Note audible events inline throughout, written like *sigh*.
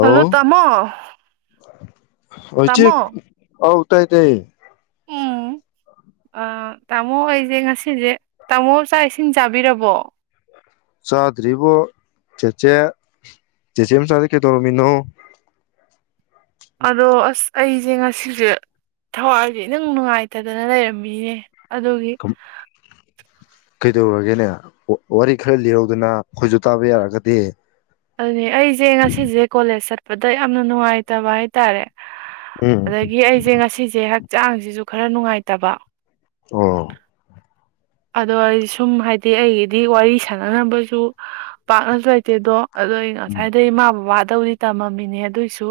Hello! ꯇꯥꯃꯣ! ꯍꯤꯏ ꯆꯦ ꯇꯥꯃꯣ ꯑꯥꯎ ꯇꯥꯏ - ꯇꯥꯏ ꯎꯝ ꯑꯥ ꯇꯥꯃꯣ ꯑꯩꯖꯦ ꯉꯁꯤꯖꯦ ꯇꯥꯃꯣ ꯆꯥꯛ ꯏꯁꯤꯡ ꯆꯥꯕꯤꯔꯕꯣ ꯆꯥꯗ꯭ꯔꯤꯕꯣ ꯆꯦꯆꯦ ꯆꯦꯆꯦ ꯃꯆꯥꯗꯤ ꯀꯩꯗꯧꯔꯝꯃꯤꯅꯣ ꯑꯗꯣ ꯑꯁ ꯑꯩꯖꯦ ꯉꯁꯤꯖꯦ ꯊꯋꯥꯏꯖꯦ ꯏꯅꯨꯡ ꯅꯨꯡꯉꯥꯏꯇꯗꯅ ꯂꯩꯔꯝꯃꯤꯅꯤ ꯅꯦ ꯑꯗꯨꯒꯤ ꯀꯩꯗꯧꯔꯒꯦꯅꯦ ꯋꯥꯔꯤ ꯈꯔ ꯂꯤꯔꯧꯗꯅ ꯑꯈꯣꯏꯖꯨ ꯇꯥꯕ ꯌꯥꯔꯒꯗꯤ *unintelligible* ꯑꯩꯖꯦ ꯉꯁꯤꯖꯦ ꯀꯣꯂꯦꯖ ꯆꯠ ꯄꯗ ꯌꯥꯝꯅ ꯅꯨꯡꯉꯥꯏꯇꯕ ꯍꯥꯏꯇꯥꯔꯦ ꯎꯝ ꯑꯗꯒꯤ ꯑꯩꯖꯦ ꯉꯁꯤꯖꯦ ꯆꯥꯡꯖꯤꯖꯨ ꯈꯔ ꯅꯨꯡꯉꯥꯏꯇꯕ ꯑꯣ ꯑꯗꯣ ꯑꯩ ꯁꯨꯝ ꯍꯥꯏꯗꯤ ꯑꯩꯒꯤꯗꯤ ꯋꯥꯔꯤ ꯁꯥꯟꯅꯅꯕꯖꯨ ꯄꯥꯛꯅꯖꯨ ꯂꯩꯇꯦꯗꯣ ꯑꯗꯣ ꯑꯩ ꯎꯝ ꯉꯁꯥꯏꯗꯩ ꯏꯃꯥ ꯕꯕꯥꯠ ꯇꯧꯗꯤ ꯇꯝꯃꯝꯃꯤꯅꯦ ꯑꯗꯨꯏꯁꯨ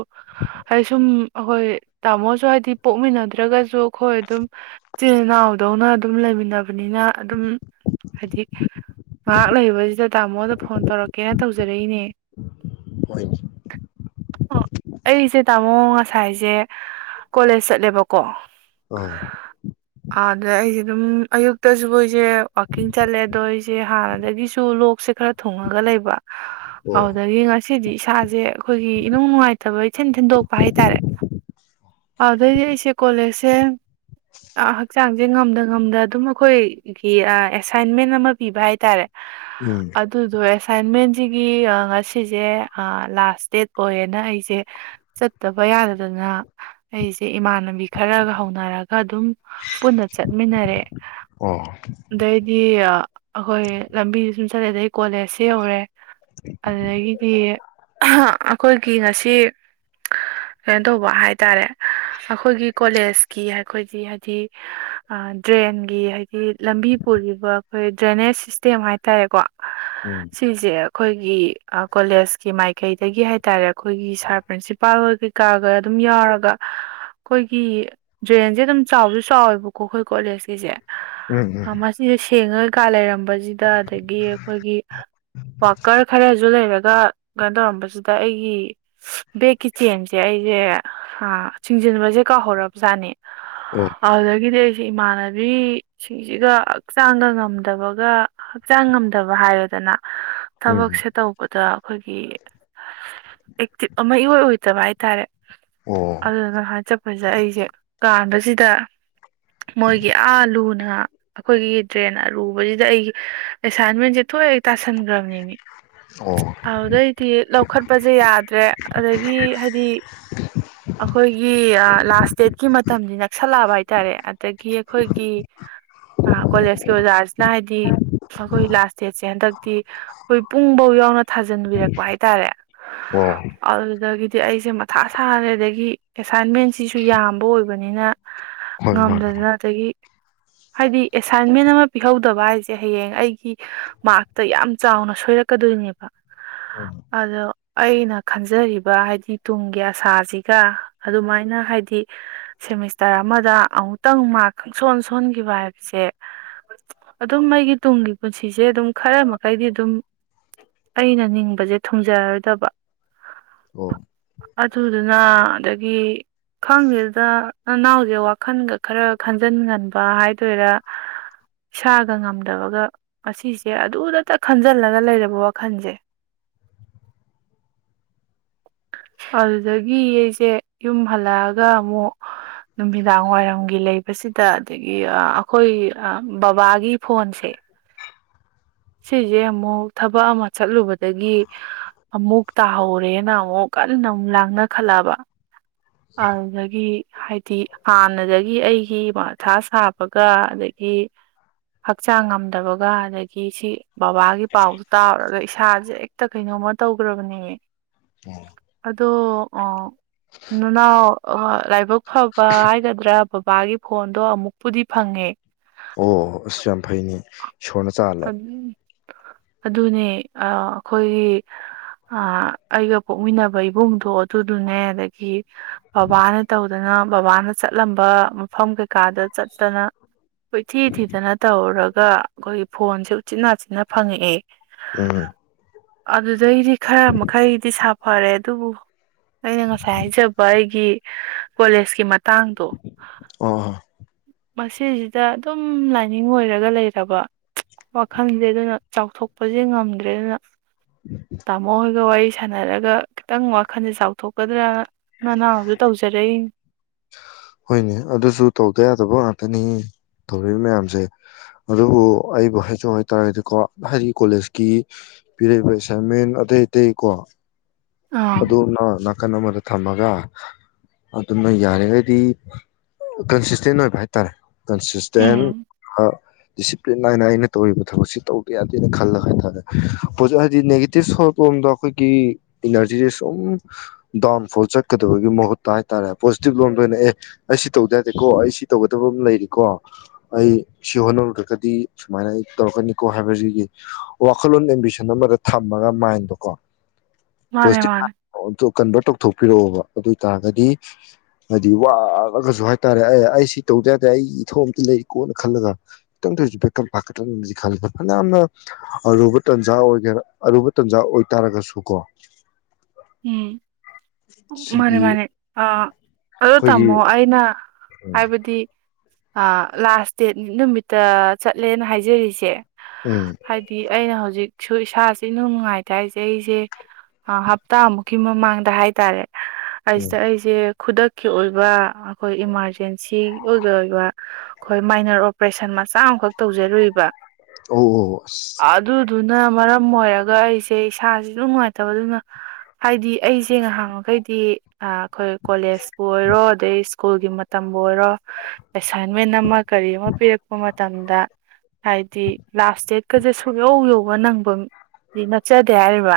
ꯍꯥꯏꯗꯤ ꯁꯨꯝ ꯑꯈꯣꯏ ꯇꯥꯝꯃꯣꯁꯨ ꯍꯥꯏꯗꯤ ꯄꯣꯛꯃꯤꯟꯅꯗ꯭ꯔꯒꯖꯨ ꯑꯈꯣꯏ ꯑꯗꯨꯝ ꯆꯤꯟ ꯏꯅꯥꯎꯗꯧꯅ ꯑꯗꯨꯝ ꯂꯩꯃꯤꯟꯅꯕꯅꯤꯅ ꯑꯗꯨꯝ ꯍꯥꯏꯗꯤ ꯉꯥꯍꯥꯛ ꯂꯩꯕꯖꯤꯗ ꯇꯥꯃꯣꯗ ꯐꯣꯟ ꯇꯧꯔꯛꯀꯦꯅ ꯇꯧꯖꯔꯛꯏꯅꯦ ꯍꯣꯏꯅꯦ ꯑꯣ ꯑꯩꯁꯦ ꯇꯥꯃꯣ ꯉꯁꯥꯏ ꯁꯥꯏꯖꯦ ꯀꯣꯂꯦꯖ ꯆꯠꯂꯦꯕꯀꯣ ꯑꯥ ꯑꯥꯗ ꯑꯩꯖꯦ ꯑꯗꯨꯝ ꯑꯌꯨꯛꯇꯖꯨ ꯖꯦ ꯋꯥꯛꯀꯤꯡ ꯆꯠꯂꯦ ꯑꯗꯣ ꯑꯩꯖꯦ ꯍꯥꯟꯅꯗꯒꯤꯁꯨ ꯂꯣꯛꯁꯦ ꯈꯔ ꯊꯨꯡꯉꯒ ꯂꯩꯕ ꯑꯣ ꯑꯗꯨꯗꯒꯤ ꯉꯁꯤꯗꯤ ꯏꯁꯥꯖꯦ ꯑꯈꯣꯏꯒꯤ ꯏꯅꯨꯡ ꯅꯨꯡꯉꯥꯏꯇꯕ ꯏꯊꯤꯟ ꯊꯤꯟꯗꯣꯛꯄ ꯍꯥꯏꯇꯥꯔꯦ ꯑꯗꯨꯗꯩꯗꯤ ꯑꯩꯁꯦ ꯀꯣꯂꯦꯖ ꯊꯦꯝ ꯍꯛꯆꯥꯡꯖꯦ ꯉꯝꯗ ꯉꯝꯗ ꯑꯗꯨꯝ ꯑꯈꯣꯏ ꯒꯤ ꯑꯦꯁꯥꯏꯟꯃꯦꯟ ꯑꯃ ꯄꯤꯕ ꯍꯥꯏꯇꯥꯔꯦ ꯎꯝ ꯑꯗꯨꯗꯣ ꯑꯦꯁ ꯁꯥꯏꯟꯃꯦꯟꯖꯤꯒꯤ ꯉꯁꯤꯖꯦ ꯑꯥ ꯂꯥꯁ ꯗꯦꯠ ꯑꯣꯏꯌꯦꯅ ꯑꯩꯖꯦ ꯆꯠꯇꯕ ꯌꯥꯗꯗꯅ ꯑꯩꯖꯦ ꯏꯃꯥꯟꯅꯕꯤ ꯈꯔꯒ ꯍꯧꯅꯔꯒ ꯑꯗꯨꯝ ꯄꯨꯟꯅ ꯆꯠꯃꯤꯟꯅꯔꯦ ꯑꯣ ꯗꯩꯗꯤ ꯑꯈꯣꯏ ꯂꯝꯕꯤꯁꯨꯝ ꯆꯠꯂꯦ ꯑꯗꯩ ꯀꯣꯂꯦꯖꯁꯦ ꯌꯧꯔꯦ ꯑꯗꯒꯤꯗꯤ ꯈꯣꯏꯒꯤ ꯉꯁꯤ ꯀꯩꯅꯣ ꯇꯧꯕ ꯍꯥꯏꯇꯥꯔꯦ ꯑꯈꯣꯏꯒꯤ ꯀꯣꯂꯦꯖꯀꯤ ꯑꯈꯣꯏ ꯗꯤ ꯍꯥꯏꯗꯤ ꯗ꯭ꯔꯦꯟꯒꯤ ꯍꯥꯏ ꯂꯝꯕꯤ ꯄꯨꯔꯤꯕ ꯑꯈꯣꯏ ꯗ꯭ꯔꯦꯅꯦꯁ ꯁꯤꯁꯇꯦꯝ ꯍꯥꯏꯇꯥꯔꯦꯀꯣ ꯎꯝ ꯁꯤꯁꯦ ꯑꯈꯣꯏ ꯒꯤ ꯑꯥ ꯀꯣꯂꯦꯖꯀꯤ ꯃꯥꯏꯀꯩꯗꯒꯤ ꯍꯥꯏꯇꯥꯔꯦ ꯑꯈꯣꯏꯒꯤ ꯁꯥꯔ ꯄ꯭ꯔꯤꯟꯁꯤꯄꯥꯜ ꯍꯣꯏ ꯀꯩꯀꯥꯒ ꯑꯗꯨꯝ ꯌꯥꯎꯔꯒ ꯑꯈꯣꯏꯒꯤ ꯗ꯭ꯔꯦꯟꯖꯦ ꯑꯗꯨꯝ ꯆꯥꯎꯖꯨ ꯆꯥꯎꯋꯦꯕꯀꯣ ꯈꯣꯏ ꯀꯣꯂꯦꯖꯀꯤꯁꯦ ꯎꯝ ꯑ ꯃꯥꯁꯤꯖꯦ ꯁꯦꯡꯉ ꯀꯂꯔꯝ ꯁꯤꯗ ꯑꯗꯒꯤ ꯑꯩꯈꯣꯏꯒꯤ ꯋꯥꯀꯔ ꯈꯔꯁꯨ ꯂꯩꯔꯒ ꯀꯩꯅꯣ ꯇꯧꯔꯕꯁꯤꯗ ꯑꯩꯒꯤ ꯕꯦꯛꯀꯤ ꯆꯦꯟꯁꯦ ꯑꯩꯁꯦ ꯆꯤꯡꯖꯤꯟꯕꯁꯦ ꯀꯥꯎꯍꯧꯔꯕꯖꯥꯠꯅꯤ ꯎꯝ ꯑꯣ ꯍꯗꯗꯦ ꯏꯃꯥꯟꯅꯕꯤ ꯁꯤꯡꯁꯤꯒ ꯍꯛꯆꯥꯡꯒ ꯉꯝꯗꯕꯒ ꯍꯛꯆꯥꯡ ꯉꯝꯗꯕ ꯍꯥꯏꯔꯗꯅ ꯎꯝ ꯊꯕꯛꯁꯦ ꯇꯧꯕꯗ ꯑꯩꯈꯣꯏꯒꯤ ꯑꯦꯛꯇꯤꯞ ꯑꯃ ꯏ ꯑꯣꯏꯏ ꯑꯣꯏꯗꯕ ꯍꯥꯏꯇꯥꯔꯦ ꯑꯣ ꯑꯗꯨꯅ ꯍꯥꯏꯆꯠꯄꯁꯦ ꯑꯩꯁꯦ ꯀꯥꯟꯕꯁꯤꯗ ꯃꯣꯏꯒꯤ ꯑꯥꯂꯨꯅꯦ ꯑꯩꯈꯣꯏꯒꯤ ꯗ꯭ꯔꯦꯟ ꯑꯔꯨꯕꯁꯤꯗ ꯑꯩꯒꯤ ꯑꯦꯁꯥꯏꯟꯃꯦꯟꯁꯦ ꯊꯣꯛꯑ ꯇꯥꯁꯟꯈ꯭ꯔꯕꯅꯤ ꯃꯤ ꯑꯣ ꯑꯗꯨꯗꯩꯗꯤ ꯂꯧꯈꯠꯄꯁꯦ ꯌꯥꯗ꯭ꯔꯦ ꯑꯗꯒꯤ ꯍꯥꯏꯗꯤ ꯑꯩꯈꯣꯏꯒꯤ ꯂꯥꯁ ꯗꯦꯠꯀꯤ ꯃꯇꯝꯗꯤ ꯅꯛꯁꯜꯂ ꯇꯕ ꯍꯥꯏꯇꯥꯔꯦ ꯑꯗꯒꯤ ꯑꯩꯈꯣꯏꯒꯤ ꯀꯣꯂꯦꯖꯀꯤ ꯑꯣꯖꯥꯁꯤꯅ ꯍꯥꯏꯗꯤ ꯑꯩꯈꯣꯏ ꯂꯥꯁ ꯗꯦꯠꯁꯦ ꯍꯟꯗꯛꯇꯤ ꯑꯩꯈꯣꯏ ꯄꯨꯡꯐꯧ ꯌꯥꯎꯅ ꯊꯥꯖꯟꯕꯤꯔꯛꯄ ꯍꯥꯏꯇꯥꯔꯦ ꯑꯣ ꯑꯗꯨꯗꯒꯤ ꯑꯩꯁꯦ ꯃꯊꯥ ꯁꯥꯔꯦ ꯑꯗꯒꯤ ꯑꯦꯁꯥꯏꯟꯃꯦꯟꯁꯤꯁꯨ ꯌꯥꯝꯕ ꯑꯣꯏꯕꯅꯤꯅ ꯍꯣꯏ ꯃꯥꯅꯦ ꯉꯝꯗꯗꯅ ꯑꯗꯒꯤ ꯍꯥꯏꯗꯤ ꯑꯦꯁꯥꯏꯟꯃꯦꯟ ꯑꯃ ꯄꯤꯍꯧꯗꯕ ꯍꯥꯏꯁꯦ ꯍꯌꯦꯡ ꯑꯩꯒꯤ ꯃꯥꯔꯛꯇ ꯌꯥꯝ ꯆꯥꯎꯅ ꯁꯣꯏꯔꯛꯀꯗꯣꯏꯅꯦꯕ ꯑꯗꯣ ꯑꯩꯅ ꯈꯟꯖꯔꯤꯕ ꯍꯥꯏꯗꯤ ꯇꯨꯡꯒꯤ ꯑꯁꯥꯁꯤꯒ ꯑꯗꯨꯃꯥꯏꯅ ꯍꯥꯏꯗꯤ ꯁꯦꯃꯤꯁꯇꯔ ꯑꯃꯗ ꯑꯃꯨꯛꯇꯪ ꯃꯥꯔꯛ ꯈꯪꯁꯣꯟ ꯊꯣꯟꯈꯤꯕ ꯍꯥꯏꯕꯁꯦ ꯑꯗꯨꯝ ꯑꯩꯒꯤ ꯇꯨꯡꯒꯤ ꯄꯨꯟꯁꯤꯁꯦ ꯑꯗꯨꯝ ꯈꯔ ꯃꯈꯩꯗꯤ ꯑꯗꯨꯝ ꯑꯩꯅ ꯅꯤꯡꯕꯁꯦ ꯊꯨꯡꯖꯔꯔꯣꯏꯗꯕ ꯑꯣ ꯑꯗꯨꯗꯨꯅ ꯑꯗꯒꯤ ꯈꯪꯗꯦꯗ ꯅꯅꯥꯎꯁꯦ ꯋꯥꯈꯟꯒ ꯈꯔ ꯈꯟꯖꯤꯟꯒꯟ ꯍꯥꯏꯗꯣꯏꯔꯥ ꯏꯁꯥꯒ ꯉꯝꯗꯕꯒ ꯑꯁꯤꯁꯦ ꯑꯗꯨꯗꯇ ꯈꯟꯖꯤꯜꯂꯒ ꯂꯩꯔꯕ ꯋꯥꯈꯜꯁꯦ ꯑꯗꯨꯗꯒꯤ ꯑꯩꯁꯦ ꯌꯨꯝ ꯍꯜꯂꯛꯑꯒ ꯑꯃꯨꯛ ꯅꯨꯃꯤꯗꯥꯡ ꯋꯥꯏꯔꯝꯒꯤ ꯂꯩꯕꯁꯤꯗ ꯑꯗꯒꯤ ꯑꯩꯈꯣꯏ ꯕꯕꯥꯒꯤ ꯐꯣꯟꯁꯦ ꯁꯤꯁꯦ ꯑꯃꯨꯛ ꯊꯕꯛ ꯑꯃ ꯆꯠꯂꯨꯕꯗꯒꯤ ꯑꯃꯨꯛ ꯇꯥꯍꯧꯔꯦꯅ ꯑꯃꯨꯛ ꯀꯟꯅ ꯑꯃꯨꯛ ꯂꯥꯡꯅꯈꯠꯂꯛꯕ ꯑꯗꯨꯗꯒꯤ ꯍꯥꯏꯗꯤ ꯍꯥꯟꯅꯗꯒꯤ ꯑꯩꯒꯤ ꯊꯥ ꯁꯥꯕꯒ ꯑꯗꯒꯤ ꯍꯛꯆꯥꯡ ꯉꯝꯗꯕꯒ ꯑꯗꯒꯤ ꯁꯤ ꯕꯕꯥꯒꯤ ꯄꯥꯎꯗꯨꯣ ꯇꯥꯨꯔꯒ ꯏꯁꯥꯁꯦ ꯇ ꯀꯩꯅꯣꯝꯃ ꯇꯧꯈ꯭ꯔꯕꯅꯦ ꯑꯗꯣ ꯑꯥ ꯅꯅꯥꯎ ꯂꯥꯏꯕꯛ ꯐꯕ ꯍꯥꯏꯒꯗ꯭ꯔꯥ ꯕꯕꯥꯒꯤ ꯐꯣꯟꯗꯣ ꯑꯃꯨꯛꯄꯨꯗꯤ ꯐꯪꯉꯦ ꯑꯣ ꯑꯁ ꯌꯥꯝ ꯐꯩꯅꯦ ꯏꯁꯣꯔꯅ ꯆꯥꯜꯂꯦ ꯑꯗꯨꯅꯦ ꯑꯩꯈꯣꯏꯒꯤ ꯑꯩꯒ ꯄꯣꯛꯃꯤꯟꯅꯕ ꯏꯕꯨꯡꯗꯣ ꯑꯗꯨꯗꯨꯅꯦ ꯑꯗꯒꯤ ꯕꯕꯥꯅ ꯇꯧꯗꯅ ꯕꯕꯥꯅ ꯆꯠꯂꯝꯕ ꯃꯐꯝ ꯀꯩꯀꯥꯗ ꯆꯠꯇꯅ ꯍꯣꯏ ꯊꯤ ꯊꯤꯗꯅ ꯇꯧꯔꯒ ꯑꯩꯈꯣꯏꯒꯤ ꯐꯣꯟꯁꯦ ꯎꯆꯤꯅꯥ ꯆꯤꯟꯅ ꯐꯪꯉꯛꯑꯦ ꯎꯝ ꯑꯗꯨꯗꯩꯗꯤ ꯈꯔ ꯃꯈꯩꯗꯤ ꯁꯥꯐꯔꯦ ꯑꯗꯨꯕꯨ ꯑꯩꯅ ꯉꯁꯥꯏ ꯍꯥꯏꯖꯕ ꯑꯩꯒꯤ ꯀꯣꯂꯦꯖꯀꯤ ꯃꯇꯥꯡꯗꯣ ꯑꯣ ꯃꯁꯤꯁꯤꯗ ꯑꯗꯨꯝ ꯂꯥꯏꯅꯤꯡ ꯑꯣꯏꯔꯒ ꯂꯩꯔꯕ ꯋꯥꯈꯜꯁꯦ ꯑꯗꯨꯅ ꯆꯥꯎꯊꯣꯛꯄꯁꯦ ꯉꯝꯗ꯭ꯔꯦ ꯑꯗꯨꯅ ꯇꯥꯃꯣ ꯍꯣꯏꯒ ꯋꯥꯔꯤ ꯁꯥꯟꯅꯔꯒ ꯈꯤꯇꯪ ꯋꯥꯈꯜꯁꯦ ꯆꯥꯎꯊꯣꯛꯀꯗ꯭ꯔꯅ ꯅꯅꯥꯕꯁꯨ ꯇꯧꯖꯔꯛꯏ ꯍꯣꯏꯅꯦ ꯑꯗꯨꯁꯨ ꯇꯧꯗ ꯌꯥꯗꯕ ꯉꯥꯛꯇꯅꯤ ꯇꯧꯔꯛꯔꯤꯕ ꯃꯌꯥꯝꯁꯦ ꯑꯗꯨꯕꯨ ꯑꯩꯕꯨ ꯍꯥꯏꯖꯧ ꯍꯥꯏꯇꯥꯥꯔꯒꯗꯤꯀꯣ ꯍꯥꯏꯗꯤ ꯀꯣꯂꯦꯖꯀꯤ ꯄꯤꯔꯛꯏꯕ ꯑꯦꯁꯥꯏꯟꯃꯦꯟ ꯑꯇꯩ ꯑꯇꯩ ꯀꯣ ꯑꯥ ꯑꯗꯨꯅꯅꯥ ꯀꯅꯥ ꯃꯔ ꯊꯝꯃꯒ ꯑꯗꯨꯃ ꯌꯥꯔꯤꯉꯩꯗꯤ ꯀꯟꯁꯤꯁꯇꯦꯟ ꯑꯣꯏꯕ ꯍꯥꯏꯇꯥꯔꯦ ꯀꯟꯁꯁꯇꯦꯟ ꯎꯝ ꯠ ꯅꯥꯏꯅ ꯑꯩꯅ ꯇꯧꯔꯤꯕ ꯊꯕꯛꯁꯤ ꯇꯧꯗ ꯌꯥꯗꯦꯅ ꯈꯜꯂꯒ ꯍꯥꯏꯇꯥꯔꯦ ꯍꯥꯏꯗꯤ ꯅꯦꯒꯦꯇꯤꯞ ꯁꯣ ꯂꯣꯝꯗ ꯑꯩꯈꯣꯏꯒꯤ ꯏꯅꯔꯖꯤꯁꯦ ꯁꯨꯝ ꯗꯥꯎꯟ ꯐꯣꯜ ꯆꯠꯀꯗꯕꯒꯤ ꯃꯍꯨꯠꯇ ꯍꯥꯏꯇꯥꯥꯔꯦ ꯄꯣꯖꯤꯇꯤꯕ ꯂꯣꯝꯗ ꯑꯣꯏꯅ ꯑꯦ ꯑꯩ ꯁꯤ ꯇꯧꯗ ꯌꯥꯗꯦꯀꯣ ꯑꯩ ꯁꯤ ꯇꯧꯒꯗꯕ ꯑꯃ ꯂꯩꯔꯤꯀꯣ ꯑꯩ ꯁꯤ ꯍꯣꯠꯅꯔꯨꯗ꯭ꯔꯒꯗꯤ ꯁꯨꯃꯥꯏꯅ ꯑꯩ ꯇꯧꯔꯛꯀꯅꯤꯀꯣ ꯍꯥꯏꯕꯕꯁꯤꯒꯤ ꯋꯥꯈꯜꯂꯣꯟ ꯑꯦꯝꯕꯤꯁꯟ ꯑꯃꯗ ꯊꯝꯃꯒ ꯃꯥꯏꯟꯗꯣꯀꯣ ꯄꯣ ꯃꯥꯅꯦ ꯃꯥꯅꯦ ꯀꯟꯚꯔ ꯊꯣꯛ ꯄꯤꯔꯛꯑꯣꯕ ꯑꯗꯨ ꯑꯣꯏꯇꯥꯔꯒꯗꯤ ꯍꯥꯏꯗꯤ ꯋꯥꯔꯒꯁꯨ ꯍꯥꯏꯇꯥꯔꯦ ꯑꯦ ꯑꯩ ꯁꯤ ꯇꯧꯗ ꯌꯥꯗꯦ ꯑꯩꯒꯤ ꯏꯊꯧ ꯑꯝꯇ ꯂꯩ ꯀꯣꯅ ꯈꯜꯂꯒ ꯈꯤꯇꯪ ꯊꯁꯨ ꯕꯦꯀ ꯐꯥꯠꯇ꯭ꯔꯒꯅ ꯈꯂ ꯐꯅꯌꯥꯝꯅ ꯑꯔꯨꯕ ꯇꯟꯖꯥ ꯑꯣꯏꯒꯦꯔꯥ ꯑꯔꯨꯕ ꯇꯟꯖꯥ ꯑꯣꯏꯇꯥꯥꯔꯒꯁꯨ ꯀꯣ ꯎꯝ ꯃꯅꯤ ꯁꯤꯒꯤ ꯃꯥꯅꯤ ꯑ ꯆ ꯑꯩꯈꯣꯏꯒꯤ ꯇꯃꯣ ꯑꯏꯩꯅ ꯎꯝ ꯍꯥꯏꯕꯗꯤ ꯑ ꯂꯥꯁ ꯗꯦꯠ ꯅꯨꯃꯤꯠꯇ ꯆꯠꯂꯦꯅ ꯍꯥꯏꯖꯔꯤꯁꯦ ꯎꯝ ꯍꯥꯏꯗꯤ ꯑꯩꯅ ꯍꯧꯖꯤꯛ ꯏꯁꯥꯁꯦ ꯅꯨꯡ ꯅꯨꯡꯉꯥꯏꯇ ꯍꯥꯏꯁꯦ ꯑꯩꯁꯦ ꯍꯞꯇꯥꯃꯨꯛꯀꯤ ꯃꯃꯥꯡꯗ ꯍꯥꯏꯇꯥꯔꯦ ꯎꯝ ꯑꯁꯤꯗ ꯑꯩꯁꯦ ꯈꯨꯗꯛꯀꯤ ꯑꯣꯏꯕ ꯑꯩꯈꯣꯏ ꯏꯃꯥꯔꯖꯦꯟꯁꯤ ꯑꯣꯏꯒꯤ ꯑꯣꯏꯕ ꯑꯩꯈꯣꯏ ꯃꯥꯏꯅꯔ ꯑꯣꯄꯔꯦꯁꯟ ꯃꯆꯥ ꯑꯃꯈꯛ ꯇꯧꯖꯔꯨꯏꯕ ꯑꯣ ꯑ ꯑꯗꯨꯅ ꯃꯔꯝ ꯑꯣꯏꯔꯒ ꯑꯩꯁꯦ ꯏꯁꯥꯥꯁꯁꯨ ꯅꯨꯡꯉꯥꯏꯇꯕ ꯑꯗꯨꯅ ꯍꯥꯏꯗꯤ ꯑꯩꯁꯦ ꯉꯍꯥꯡꯃꯈꯩꯗꯤ ꯑꯩꯈꯣꯏ ꯀꯣꯂꯦꯖꯄꯨ ꯑꯣꯏꯔꯣ ꯑꯗꯩ ꯁ꯭ꯀꯨꯜꯒꯤ ꯃꯇꯝꯕꯨ ꯑꯣꯏꯔꯣ ꯑꯦꯁꯥꯏꯟꯃꯦꯟ ꯑꯃ ꯀꯔꯤ ꯑꯃ ꯄꯤꯔꯛꯄ ꯃꯇꯝꯗ ꯍꯥꯏꯗꯤ ꯂꯥꯁ ꯗꯦꯠꯀꯁꯦ ꯁꯨꯌꯧ ꯌꯧꯕ ꯅꯪꯕ ꯁꯤ ꯅꯠꯆꯗꯦ ꯍꯥꯏꯔꯤꯕ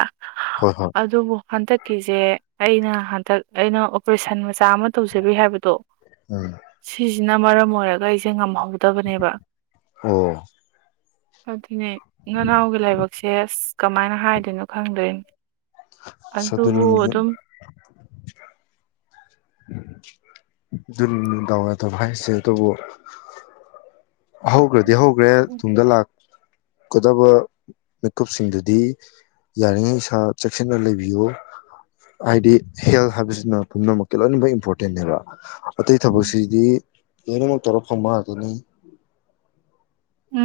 ꯍꯣꯏ ꯍꯣꯏ ꯑꯣ ꯍꯟꯗꯛꯀꯤꯁꯦ ꯑꯩꯅ ꯍꯟꯗꯛ ꯑꯩꯅ ꯑꯣꯄꯔꯦꯁꯟ ꯃꯆꯥ ꯑꯃ ꯇꯧꯖꯔꯤ ꯍꯥꯏꯕꯗꯣ ꯎꯝ ꯁꯤꯅ ꯃꯔꯝ ꯑꯣꯏꯔꯒ ꯑꯩꯁꯦ ꯉꯝꯍꯧ ꯎꯗꯕꯅꯦꯕ ꯑꯣ ꯑꯗꯨꯅꯦ ꯅꯅꯥꯎꯒꯤ ꯂꯥꯏꯕꯛꯁꯦ ꯑꯁ ꯀꯃꯥꯏꯅ ꯍꯥꯏꯗꯣꯏꯅꯣ ꯈꯪꯗꯣꯏꯅꯤ ꯑꯁ ꯑꯗꯨꯅꯤ ꯑꯗꯨꯕꯨ ꯑꯗꯨꯝ ꯑꯗꯨꯟ ꯗꯔ ꯇ ꯍꯥꯏꯥꯏꯁꯦ ꯇꯕꯨ ꯍꯧꯈ꯭ꯔꯗꯤ ꯍꯧꯈ꯭ꯔꯦ ꯇꯨꯡꯗ ꯂꯥꯛ ꯀꯗꯕ ꯃꯤꯀꯨꯞꯁꯤꯡꯗꯨꯗꯤ ꯌꯥꯔꯤꯉꯩ ꯏꯁꯥ ꯆꯦꯛꯁꯤꯟꯅ ꯂꯩꯕꯤꯌꯨ ꯍꯥꯏꯗꯤ ꯍꯦꯜꯊ ꯍꯥꯏꯕꯁꯤꯅ ꯄꯨꯝꯅꯃꯛꯀꯤ ꯂꯣꯏꯅꯃꯛ ꯏꯝꯄꯣꯔꯇꯦꯟꯅꯦꯕ ꯑꯇꯩ ꯊꯕꯛꯁꯤꯗꯤ ꯀꯩꯅꯃ ꯇꯧꯔꯣ ꯐꯝꯃ ꯑꯗꯨꯅꯤ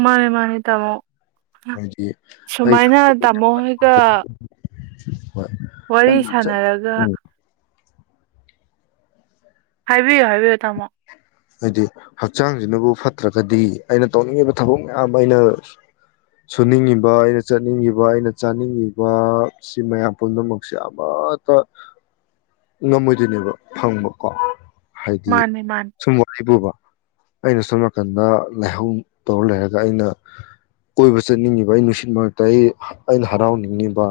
ꯃꯥꯅꯦ ꯃꯥꯅꯤ ꯇꯃꯣ ꯍꯥꯏꯗꯤ ꯁꯨꯃꯥꯏꯅ ꯇꯥꯃꯣ ꯍꯣꯏꯒ ꯎ ꯋꯥꯔꯤ ꯁꯅꯔꯒ ꯍꯥꯏꯕꯤꯌꯨ ꯍꯥꯏꯕꯤꯌꯨ ꯇꯥꯃꯣ ꯍꯥꯏꯗꯤ ꯍꯛꯆꯥꯡꯁꯤꯅꯕꯨ ꯐꯠꯇ꯭ꯔꯒꯗꯤ ꯑꯩꯅ ꯇꯧꯅꯤꯡꯉꯤꯕ ꯊꯕꯛ ꯃꯌꯥꯝ ꯑꯩꯅ ꯁꯨꯅꯤꯡꯉꯤꯕ ꯑꯩꯅ ꯆꯠꯅꯤꯡꯉꯤꯕ ꯑꯩꯅ ꯆꯥꯅꯤꯡꯉꯤꯕ ꯁꯤ ꯃꯌꯥꯝ ꯄꯨꯝꯅꯃꯛꯁꯦ ꯑꯃꯠꯇ ꯉꯝꯃꯣꯏꯗꯣꯏꯅꯦꯕ ꯐꯪꯕꯀꯣ ꯍꯥꯏꯗꯤ ꯃꯥꯅꯦ ꯃꯥꯅꯦ ꯁꯨꯝ ꯋꯥ ꯄꯨꯕ ꯑꯩꯅ ꯁꯣꯝ ꯅꯥꯀꯟꯗ ꯂꯥꯏꯍꯧ ꯇꯧꯔ ꯂꯩꯔꯒ ꯑꯩꯅ ꯀꯣꯏꯕ ꯆꯠꯅꯤꯡꯉꯤꯕ ꯑꯩ ꯅꯨꯡꯁꯤꯠ ꯃꯔꯛꯇ ꯑꯩ ꯑꯩꯅ ꯍꯔꯥꯎꯅꯤꯡꯉꯤꯕ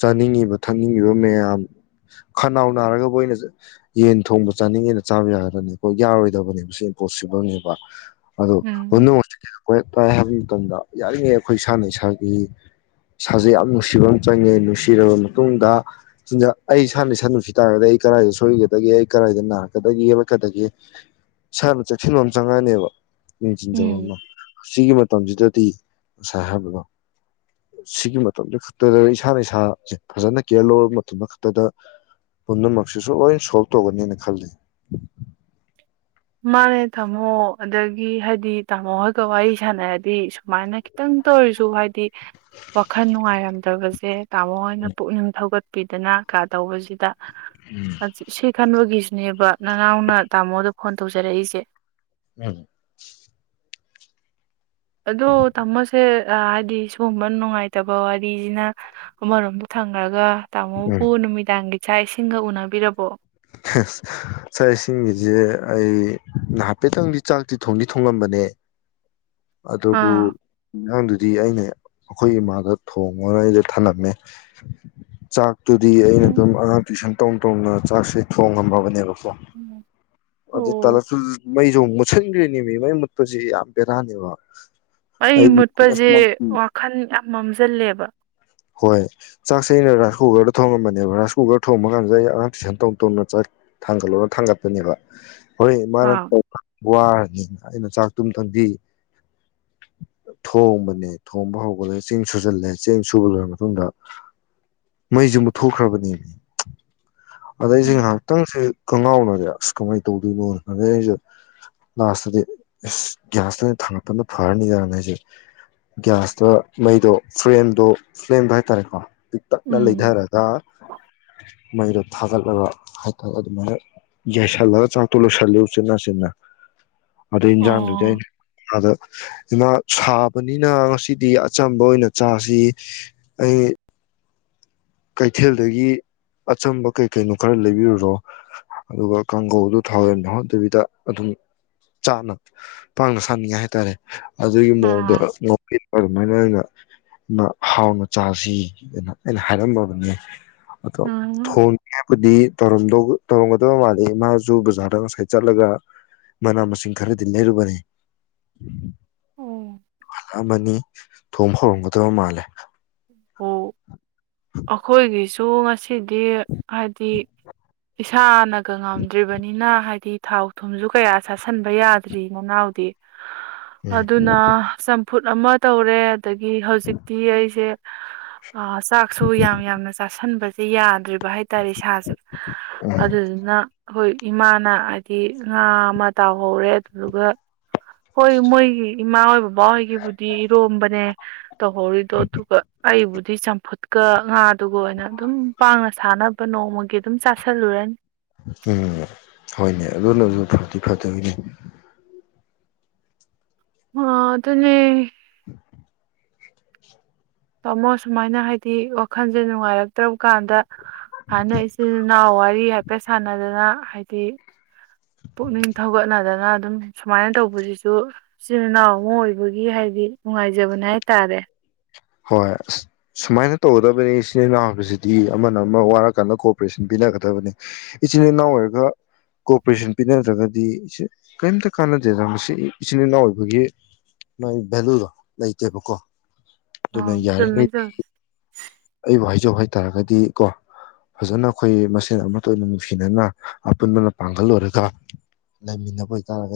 ꯆꯥꯅꯤꯡꯉꯤꯕ ꯊꯛꯅꯤꯡꯉꯤꯕ ꯃꯌꯥꯝ ꯈꯅꯥꯎ ꯅꯥꯔꯒꯕꯨ ꯑꯣꯏꯅ ꯌꯦꯟ ꯊꯣꯡꯕ ꯆꯥꯅꯤꯡꯉꯦꯅ ꯆꯥꯕ ꯌꯥꯒꯗꯅꯤ ꯑꯩꯈꯣꯏ ꯌꯥꯔꯣꯏꯗꯕꯅꯦꯕ ꯁꯤ ꯏꯝꯄꯣꯁꯤꯕꯜꯅꯦꯕ ꯑꯗꯣ ꯎꯝ ꯑꯣ ꯀꯣꯏ ꯇꯥꯏ ꯍꯥꯏꯕ ꯃꯇꯝꯗ ꯌꯥꯔꯤꯉꯩ ꯑꯩꯈꯣꯏ ꯏꯁꯥꯅ ꯏꯁꯥꯒꯤ ꯏꯁꯥꯁꯦ ꯌꯥꯝ ꯅꯨꯡꯁꯤꯕ ꯑꯃ ꯆꯪꯉꯦ ꯅꯨꯡꯁꯤꯔꯕ ꯃꯇꯨꯡꯗ ꯆꯤꯟꯖꯥꯛ ꯑꯩ ꯏꯁꯥꯅ ꯁꯟꯗꯨꯁꯤ ꯇꯥꯔꯒꯗꯤ ꯑꯩ ꯀꯗꯥꯏꯗ ꯁꯣꯏꯒꯗꯒꯦ ꯑꯩ ꯀꯗꯥꯏꯗ ꯅꯥꯔꯛꯀꯗꯒꯦ ꯍꯂꯠꯀꯗꯒꯦ ꯏꯁꯥꯅ ꯆꯦꯛꯁꯤꯟꯕ ꯑꯃ ꯆꯪꯉꯛꯑꯅꯦꯕ ꯆꯤꯟꯖ ꯎꯝ ꯍ ꯁꯤꯒꯤ ꯃ ꯃꯇꯝꯁꯤꯗꯗꯤ ꯉꯁꯥꯏ ꯍꯥꯏꯕꯗꯣ ꯁꯤꯒꯤ ꯃꯇꯝꯁꯤꯦ ꯈꯛꯇꯗ ꯏꯁꯥꯅ ꯏꯁꯥꯁꯦ ꯐꯖꯅ ꯀꯦꯌꯔ ꯂꯧꯔꯕ ꯃꯇꯝꯗ ꯈꯛꯇꯗ ꯄꯨꯝꯅꯃꯛꯁꯤꯁꯨ ꯂꯣꯏ ꯁꯣꯜꯕ ꯇꯧꯒꯅꯤꯅ ꯈꯜꯂꯤ ꯃꯥꯅꯦ ꯇꯥꯃꯣ ꯑꯗꯒꯤ ꯍꯥꯏꯗꯤ ꯇꯥꯃꯣ ꯍꯣꯏꯒ ꯋꯥꯔꯤ ꯁꯥꯟꯅꯔꯗꯤ ꯁꯨꯃꯥꯏꯅ ꯈꯤꯇꯪ ꯇꯧꯔꯁꯨ ꯍꯥꯏꯗꯤ ꯋꯥꯈꯜ ꯅꯨꯡꯉꯥꯏꯔꯝꯗꯕꯁꯦ ꯇꯥꯃꯣ ꯍꯅ ꯄꯨꯛꯅꯤꯡ ꯊꯧꯒꯠ ꯄꯤꯤꯗꯅ ꯀꯥ ꯇꯧꯕꯁꯤꯗ ꯁ ꯈꯥꯟꯕꯨ ꯒꯤ꯭ꯁ ꯅꯕ ꯅꯅꯥꯎꯅ ꯇꯥꯃꯣꯗ ꯐꯣꯟ ꯇꯧꯖꯔꯛꯏꯁꯦ ꯎꯝ ꯑꯣ ꯇꯃꯁꯦ ꯍꯥꯏꯗꯤ ꯁꯤꯒꯨꯝꯕ ꯅꯨꯡꯉꯥꯏꯇꯕ ꯋꯥꯔꯤꯁꯤꯅ ꯑꯃꯔꯣꯝꯗꯣ ꯊꯝꯈ꯭ꯔꯒ ꯇꯃꯣ ꯎꯝ ꯄ ꯅꯨꯃꯤꯗ ꯏꯥꯛ ꯏꯁꯤꯡꯒ ꯎꯅꯕꯤꯔꯕꯣ ꯆ ꯏꯁꯤꯡꯒꯤꯁꯦ ꯑꯩ ꯍꯥꯏꯐꯦꯠꯇꯪꯗꯤ ꯆꯥꯛꯇꯤ ꯊꯣꯡꯗꯤ ꯊꯣꯡꯉꯝꯕꯅꯦ ꯑꯗꯕꯨ ꯑꯥ ꯗꯤ ꯑꯩꯅ ꯑꯩꯈꯣꯏ ꯏꯃꯥꯒ ꯊꯣꯡꯉꯅ ꯑꯩꯖꯦ ꯊꯝꯃꯝꯃꯦ ꯆꯥꯛ ꯇꯨꯗꯤ ꯑꯩꯅ ꯑꯗꯨꯝ ꯑꯉꯥꯡ ꯇꯨꯏꯁꯟ ꯇꯧ ꯇꯣꯡꯅ ꯆꯥꯛꯁꯦ ꯊꯣꯡꯉꯝꯃꯕꯅꯦꯕ ꯀꫭ ꯑꯗꯨꯏ ꯑꯣ ꯇꯥꯔꯁꯨ ꯃꯩꯁꯨ ꯃꯨꯛ ꯃꯨꯠꯁꯤꯟꯈ꯭ꯔꯤꯅꯦ ꯃꯤ ꯃꯩ ꯃꯨꯠꯄꯁꯤ ꯌꯥꯝ ꯕꯦꯔꯥꯅꯦꯕ ꯃꯩ ꯑꯩꯗꯤ ꯃꯨꯠꯄꯁꯦ ꯑꯁ ꯋꯥꯈꯟ ꯌꯥꯝ ꯃꯝꯖꯜꯂꯦꯕ ꯍꯣꯏ ꯆꯥꯛꯁꯦ ꯑꯩꯅ ꯔꯥꯏꯁ ꯀꯨꯀꯔꯗ ꯊꯣꯡꯉꯝꯕꯅꯦꯕ ꯔꯥꯏꯁ ꯀꯨꯀꯔ ꯊꯣꯡꯕ ꯀꯥꯟꯁꯤꯗ ꯑꯩ ꯑꯉꯥ ꯇꯨꯏꯁꯟ ꯇꯧꯅ ꯇꯧꯅ ꯆꯥꯛ ꯊꯥꯡꯒꯠꯂꯣꯅ ꯊꯥꯡꯒꯠꯄꯅꯦꯕ ꯍꯣꯏ ꯏꯃꯥꯅ ꯑꯥ ꯇꯧꯕꯥ ꯋꯥꯔꯅꯤꯅ ꯑꯩꯅ ꯆꯥꯛꯇꯨꯝꯇꯪꯗꯤ ꯊꯣꯡꯕꯅꯦ ꯊꯣꯡꯕ ꯍꯧꯕꯂꯒ ꯆꯦꯡ ꯁꯨꯖꯜꯂꯦ ꯆꯦꯡ ꯁꯨꯕ ꯂꫭꯏꯔ ꯃꯇꯨꯡꯗ ꯃꯩꯁꯤ ꯃꯨꯠꯊꯣꯛꯈ꯭ꯔꯕꯅꯦꯃꯤ ꯑꯗꯩ ꯑꯩꯁꯦ ꯉꯍꯥꯛꯇꯪꯁꯤ ꯀꯪꯉꯥꯎꯅꯔꯦ ꯑꯁ ꯀꯃꯥꯏꯅ ꯇꯧꯗꯣꯏꯅꯣꯅ ꯑꯗꯩ ꯑꯩꯁꯨ ꯂꯥꯁꯇꯗꯤ ꯏꯁ ꯒ꯭ꯌꯥꯁꯇ ꯑꫭꯏꯅ ꯊꯥꯡꯒꯠꯄꯅ ꯐꯔꯅꯤꯗꯥꯅ ꯑꯩꯁꯦ ꯒ꯭ꯌꯥꯁꯇ ꯃꯩꯗꯣ ꯐ꯭ꯂꯦꯝꯗꯣ ꯐ꯭ꯂꯦꯝꯗꯣ ꯍꯥꯏꯇꯥꯔꯦꯀꯣ ꯄꯤꯛꯇꯛꯅ ꯎꯝ ꯂꯩꯙꯔꯒ ꯃꯩꯔꯛ ꯊꯥꯒꯠꯂꯒ ꯍꯥꯏꯇꯥꯔꯦ ꯑꯗꯨꯃꯥꯏꯅ ꯌꯥꯥꯏꯁꯜꯂꯒ ꯆꯥꯛꯇꯣ ꯂꯣꯏꯁꯤꯜꯂꯦ ꯎꯆꯤꯟ ꯅꯥꯆꯤꯟꯅ ꯑꯗꯨ ꯏꯟꯖꯥꯡꯗꯨꯗꯤ ꯑꯣ ꯑꯩꯅ ꯏꯃꯥꯗ ꯏꯃꯥ ꯁꯥꯕꯅꯤꯅ ꯉꯁꯤꯗꯤ ꯑꯆꯝꯕ ꯑꯣꯏꯅ ꯆꯥꯁꯤ ꯑꯩ ꯀꯩꯊꯦꯜꯗꯒꯤ ꯑꯆꯝꯕ ꯀꯩ ꯀꯩꯅꯣ ꯈꯔ ꯂꯩꯕꯤꯔꯨꯔꯣ ꯑꯗꯨꯒ ꯀꯥꯡꯒꯧꯗꯨ ꯊꯥꯎ ꯌꯥꯝ ꯍꯥꯞꯇꯕꯤꯗ ꯑꯗꯨꯝ ꯆꯥꯅ ꯄꯥꯡꯅ ꯁꯥꯅꯤꯡꯉꯥꯏ ꯍꯥꯏꯇꯥꯔꯦ ꯑꯗꯨꯒꯤ ꯃꯑꯣꯡꯗ ꯑꯥ ꯑꯗꯨꯃꯥꯏꯅ ꯑꯩꯅ ꯏꯃꯥ ꯍꯥꯎꯅ ꯆꯥꯁꯤ ꯑꯅ ꯑꯩꯅ ꯍꯥꯏꯔꯝ ꯃ ꯕꯅꯦ ꯑꯗꫭ ꯎꯝ ꯊꯣꯡ *inaudible* ꯕꯨꯗꯤ ꯇꯧꯔꯝꯒꯗꯕ ꯃꯥꯜꯂꯤꯦ ꯏꯃꯥꯁꯨ ꯕꯖꯥꯔꯗ ꯉꯁꯥꯏ ꯆꯠꯂꯒ ꯃꯅꯥ ꯃꯁꯤꯡ ꯈꯔꯗꯤ ꯂꯩꯔꯨꯕꯅꯤ ꯑꯣ ꯑꯃꯅꯤ ꯊꯣꯡ ꯍꯧꯔꯝꯒꯗꯕ ꯃꯥꯜꯂꯦ ꯑꯣ ꯑꯩꯈꯣꯏꯒꯤꯁꯨ ꯉꯁꯤꯗꯤ ꯍꯥꯏꯗꯤ ꯏꯁꯥꯅꯒ ꯉꯝꯗ꯭ꯔꯤꯕꯅꯤꯅ ꯍꯥꯏꯗꯤ ꯊꯥꯎ ꯊꯨꯝꯁꯨ ꯀꯌꯥ ꯆꯥꯁꯟꯕ ꯌꯥꯗ꯭ꯔꯤ ꯅꯅꯥꯎꯗꯤ ꯎꯝ ꯑꯗꯨꯅ ꯆꯝ ꯐꯨꯠ ꯑꯃ ꯇꯧꯔꯦ ꯑꯗꯒꯤ ꯍꯧꯖꯤꯛꯇꯤ ꯑꯩꯁꯦ ꯑꯥ ꯆꯥꯛꯁꯨ ꯌꯥꯝ ꯌꯥꯝꯅ ꯆꯥꯥꯁꯟꯕꯁꯦ ꯌꯥꯗ꯭ꯔꯤ ꯕ ꯍꯥꯏꯇꯥꯔꯦ ꯏꯁꯥꯁꯨ ꯑꯗꯨꯗꯨꯅ ꯍꫭꯏ ꯏꯃꯥꯅ ꯍꯥꯏꯗꯤ ꯉꯥ ꯑꯃ ꯇꯥꯎꯍꯧꯔꯦ ꯑꯗꯨꯗꯨꯒ ꯍꯣꯏ ꯃꯣꯏꯒꯤ ꯏꯃꯥ ꯍꫭꯏ ꯕꯕꯥ ꯍꯣꯏꯒꯤꯕꯨꯗꯤ ꯏꯔꯣꯝꯕꯅꯦ ꯇꯧꯍꯧꯔꯤꯗꯣ ꯑꯗꯨꯒ ꯑꯩꯕꯨꯗꯤ ꯆꯝꯐꯨꯠꯀ ꯉꯥꯗꯨꯒ ꯑꯣꯏꯅ ꯑꯗꯨꯝ ꯄꯥꯡꯅ ꯁꯥꯟꯅꯕ ꯅꯣꯡꯃꯒꯤ ꯑꯗꯨꯝ ꯆꯥꯥꯁꯜꯂꯨꯔꯅꯤ ꯎꯝ ꯍꯣꯏꯅꯦ ꯑꯗꯨ ꯅꯁꯨ ꯐꯗꯤ ꯐꯗꯣꯏꯅꯤ ꯍꯣ ꯑꯗꯨꯅꯦ ꯇꯥꯃꯣ ꯁꯨꯃꯥꯏꯅ ꯍꯥꯏꯗꯤ ꯋꯥꯈꯜꯁꯦ ꯅꯨꯡꯉꯥꯏꯔꯛꯇ꯭ꯔꯕ ꯀꯥꯟꯗ ꯍꯥꯟꯅ ꯏꯆꯤꯜ ꯏꯅꯥꯎ ꯋꯥꯔꯤ ꯍꯥꯏ ꯄꯦ ꯁꯥꯟꯅꯗꯅ ꯍꯥꯏꯗꯤ ꯄꯨꯛꯅꯤꯡ ꯊꯧꯒꯠꯅꯗꯅ ꯑꯗꯨꯝ ꯁꯨꯃꯥꯏꯅ ꯇꯧꯕꯁꯤꯁꯨ ꯏꯆꯤꯜ ꯏꯅꯥꯎ ꯑꯃ ꯑꯣꯏꯕꯒꯤ ꯍꯥꯏꯗꯤ ꯅꯨꯡꯉꯥꯏꯖꯕꯅꯦ ꯍꯥꯏ ꯇꯥꯔꯦ ꯍꯣꯏ ꯑꯁ ꯁꯨꯃꯥꯏꯅ ꯇꯧꯒꯗꯕꯅꯤ ꯏꯆꯤꯜ ꯏꯅꯥꯎ ꯍꯥꯏꯕꯁꯤꯗꯤ ꯑꯃꯅ ꯑꯃ ꯋꯥꯔꯀꯥꯟꯗ ꯀꯣꯑꯣꯄꯔꯦꯁꯟ ꯄꯤꯅꯒꯗꯕꯅꯤ ꯏꯆꯤꯤꯟꯜ ꯏꯅꯥꯎ ꯑꯣꯏꯔꯒ ꯀꯣꯑꯣꯄꯔꯦꯁꯟ ꯄꯤꯅꯗꯔꯥꯒ ꯗꯤ ꯀꯔꯤꯝꯇ ꯀꯥꯟꯅꯗꯦꯗꯅ ꯃꯁꯤ ꯏꯆꯤꯟ ꯏꯅꯥꯎ ꯑꯣꯏꯕꯒꯤ ꯃꯥꯒꯤ ꯚꯦꯂꯨꯗꯣ ꯂꯩꯇꯦꯕꯀꯣ ꯑ ꯑꯗꯨꯅ ꯆꯃꯦ ꯌꯥꯔꯤꯉꯩ ꯆ ꯑꯩꯕꯨ ꯍꯥꯏꯖꯧ ꯍꯥꯏꯇꯥꯔꯒꯗꯤ ꯀꯣ ꯐꯖꯅ ꯑꯩꯈꯣꯏ ꯃꯁꯦꯟ ꯑꯃꯠꯇ ꯑꯣꯏꯅ ꯅꯨꯡꯁꯤꯅꯅ ꯑꯄꯨꯟꯕꯅ ꯄꯥꯡꯒꯜ ꯑꯣꯏꯔꯒ ꯂꯩꯃꯤꯟꯅꯕ ꯑꯣꯏꯇꯥꯔꯒꯗꯤ